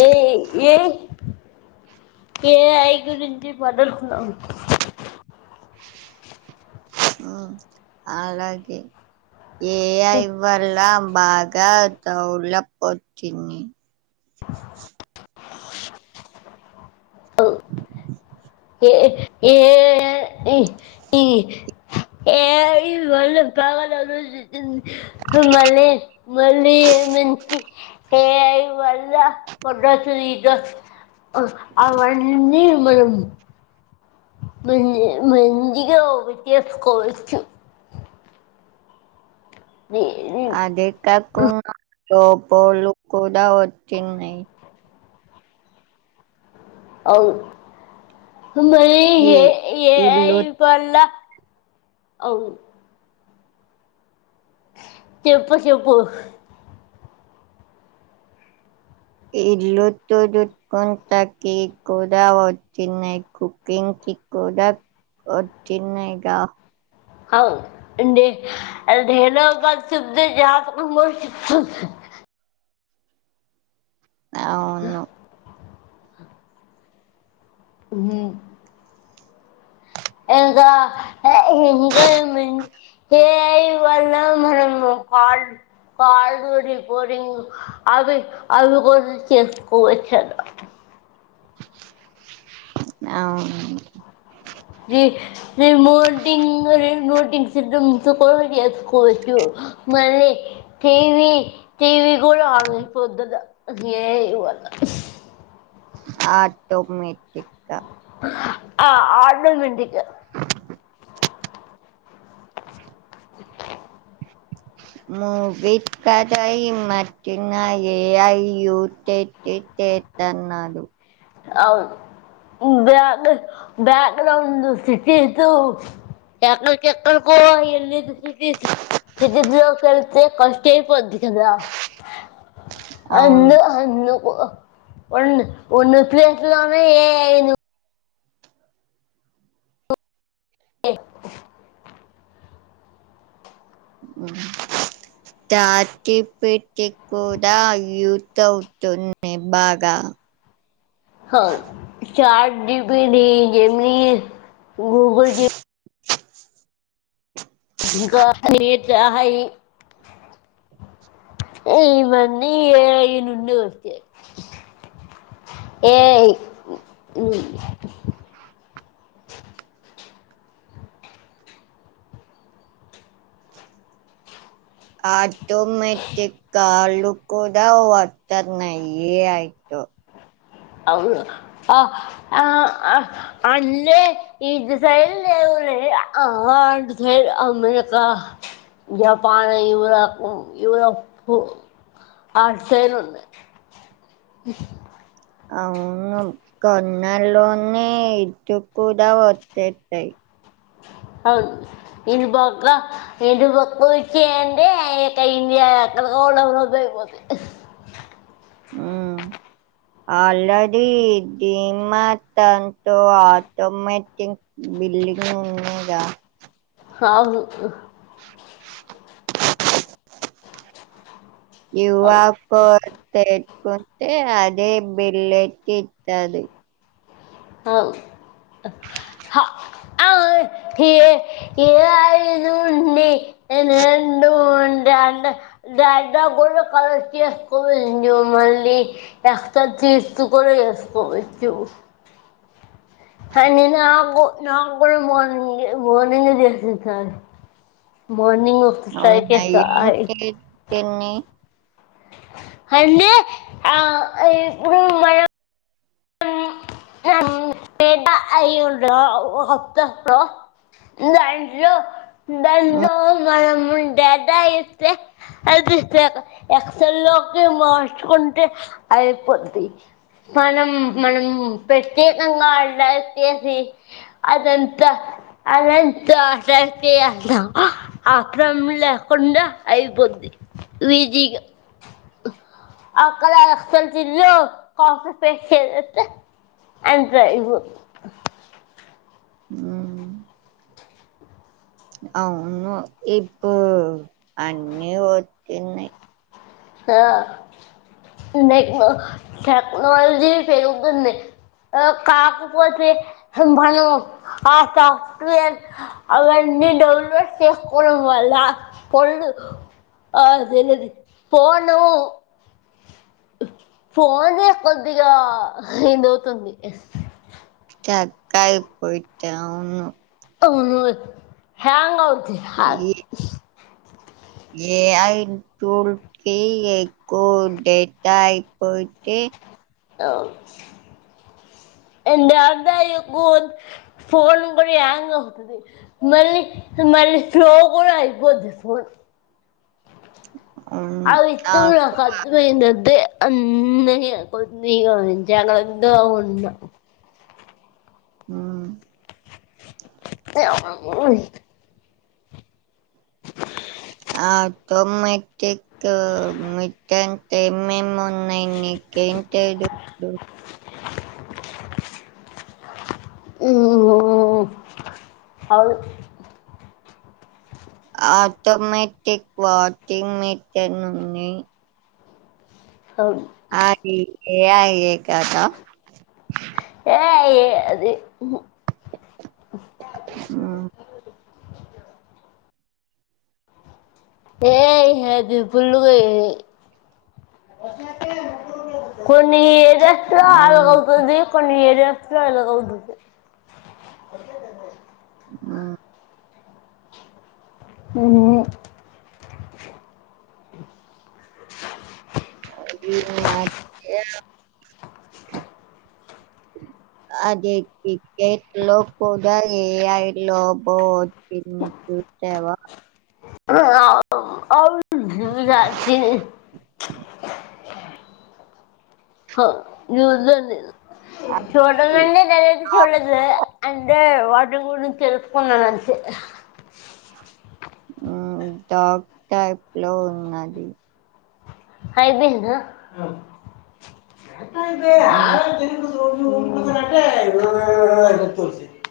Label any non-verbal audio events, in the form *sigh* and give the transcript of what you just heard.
A A A I గరించి *unintelligible* అలాగే A I వల్ల బాగ డేవలప్ వచ్చింది *unintelligible* ఎ ఐ వల్ల *unintelligible* మల్లి మళ్ళీ మంచి ఎ ఐ వళ్ళ *unintelligible* అవన్నీ మనం *inaudible* *unintelligible* లోపోలు కూడావచ్చిన్నాయి అవును ఈ ఏ ఐ ఇల్లు వల్ల అవు చెప్పు చెప్పు *unintelligible* *unintelligible* వచ్చినాయ్ గ అవుడి ఆ వినపడుతుంది జ త *unintelligible* అవును ఆ ఉహ్మ్ ఇంకా ఇంకా ఏమి అంటే ఇలా మనము కాల్ కాల్ రిపోడింగ్ అవి అవి కూడా చేసుకోవచ్చు అవును రీ రిమోటింగ్ రిమోటింగ్ *unintelligible* చేకొసుకోచ్చ మళ్ళీ టీవీ టీవీ కూడా ఆన్ అయిపోతుదిగా ఏఐ వల్ల ఆటోమేటిక్గా ఆ ఆటోమేటిక్ గా మోబీకడయి మాటీనా ఏఐ యూస్ చే *unintelligible* చేస్తానారు అవు బ్యాక్ బ్యాక్గ్రౌం సిటీ తు పట్నం కేతు కు ఏ *unintelligible* కిదికీ లో కేళ్తే కష్ట అయిపోద్ది కదా అన్ అవును ద అందుకు ఉండు ఉన్ *unintelligible* లోనే ఏఐ ను ఏ ఉహ్మ్ తాటి పెట్టి కూడా యూస్ అవుతుంది బాగా ఉహ్ చాట్ జిపిటి జెమిని గూగుల్ జెమ్ చయి ఇవన్నీ ఏ ఐ నుండే వచ్చాయి ఏఐ ఉహ్మ్ ఆటోమేటిక్ కాలు కూడా వత్తన్నాయి అయితే ఓ అవును ఆ ఆ ఆ అన్నే ఇటు సైడ్ లెవ్ *unintelligible* అట్లాంటిది లేదు అమెరికా జపాన్ యూప్ యూరోప్ అటుసైడ్ ఉనాయి ఉ అవును కొన్నాల్లోనే ఇటు కూడా వచ్చేస్తాయి అవును ఇటు పక్క ఇటు పక్క వచ్చాయి అంటే ఇంకా ఇండియా ఎక్కడికో డెవలప్ *unintelligible* ఉహ్మ్ ఆల్రెడి *unintelligible* ఆటోమేటిక్ బిల్డింగ్ ఉన్నాద కాదు *unintelligible* అవును లే బిళ్ళు ఎట్ల ఇత్తది అవు *unintelligible* *unintelligible* *unintelligible* అనీ నాకు నా కూడా మార్నింగ్ మార్నింగ్ చేసింది సార్ మార్నింగ్ అవునా ఒక ఏం *unintelligible* చేతిని అన్ని ఆ ఇప్పుడు మాయ *unintelligible* దాంట్లో మనము ఉం డేటా ఇస్తే అదిస్తే ఎక్సల్ లోకి మార్చుకుంటే అయిపోద్ది మనం మనం ప్రత్యేకంగా అడచ్చేసి అదంతా అదం *unintelligible* ఆక్రమం లేకుండా అయిపోద్ది *unintelligible* కాఫీ పే అంతే ఇపూ హ్ అవును ఇప్పుడు అన్నీ వచ్చినాయి ఆ నెక్స్ట్ టెక్నోలజీ పెరుగుతుంది కాకుపోతే మనము అ సాఫ్ట్వేర్ అవన్నీ డౌన్లోడ్ చేసుకోవడము వల్ల పొడులు అది *unintelligible* పోను ఫోనే కొద్దిగా ఇదవుతుంది. అక్కయి పోయిట ఆవును అవును హ్యాంగ్ అవుద్ది ఈ ఏఐ టుల్కి ఎక్కువ డేటయిపోతే అవు *unintelligible* ఫోన్ కూడా హ్యాంగ్ అవుతుంది మళ్ళీ మళ్ళీ స్లో కూడా అయిపోద్ది ఫోన్ ఆ విత్తం నాకు అర్థమయింది అంతే అన్నయా కొన్నిగా జాగ్రత్తగావున్నా హ్ ఆటోమాటిక్ మట్టన్ ఏం ఎం ఉన్నాయి. నికు కేంటెడు ఇప్పుడు హ్ అవు ఆటోమటిక్ వాషింగ్ మెషీన్ ఉన్నయి అవును ఏఐ ఏ కదా ఏఐ అది హ్మ్ ఏఐ ఆది ఫుల్లుగా ఏఐ కొన్ని ఏరియాస్లో అవును అలాగవుతుంది కొన్ని ఏరియా స్లో ఇలాగవుతుంది ఉమ్మ్ ఉమ్మ్ అది మాకి అది క్రికెట్లో కూడ ఏఐ లొబో దీన్ని చూచావా ఆ అవును రాసిం ఆ నుజోనిల్ అది చూడాలంటే డైరెక్ట్ డాగ్ చూడలేదులే అంటే వాటి గురించి తెలుసుకున్నాను అంతే ఉమ్మ్ డాగ్ టైప్ లోఉన్నది అయిపోయిందా హ్మ్ *unintelligible* *unintelligible*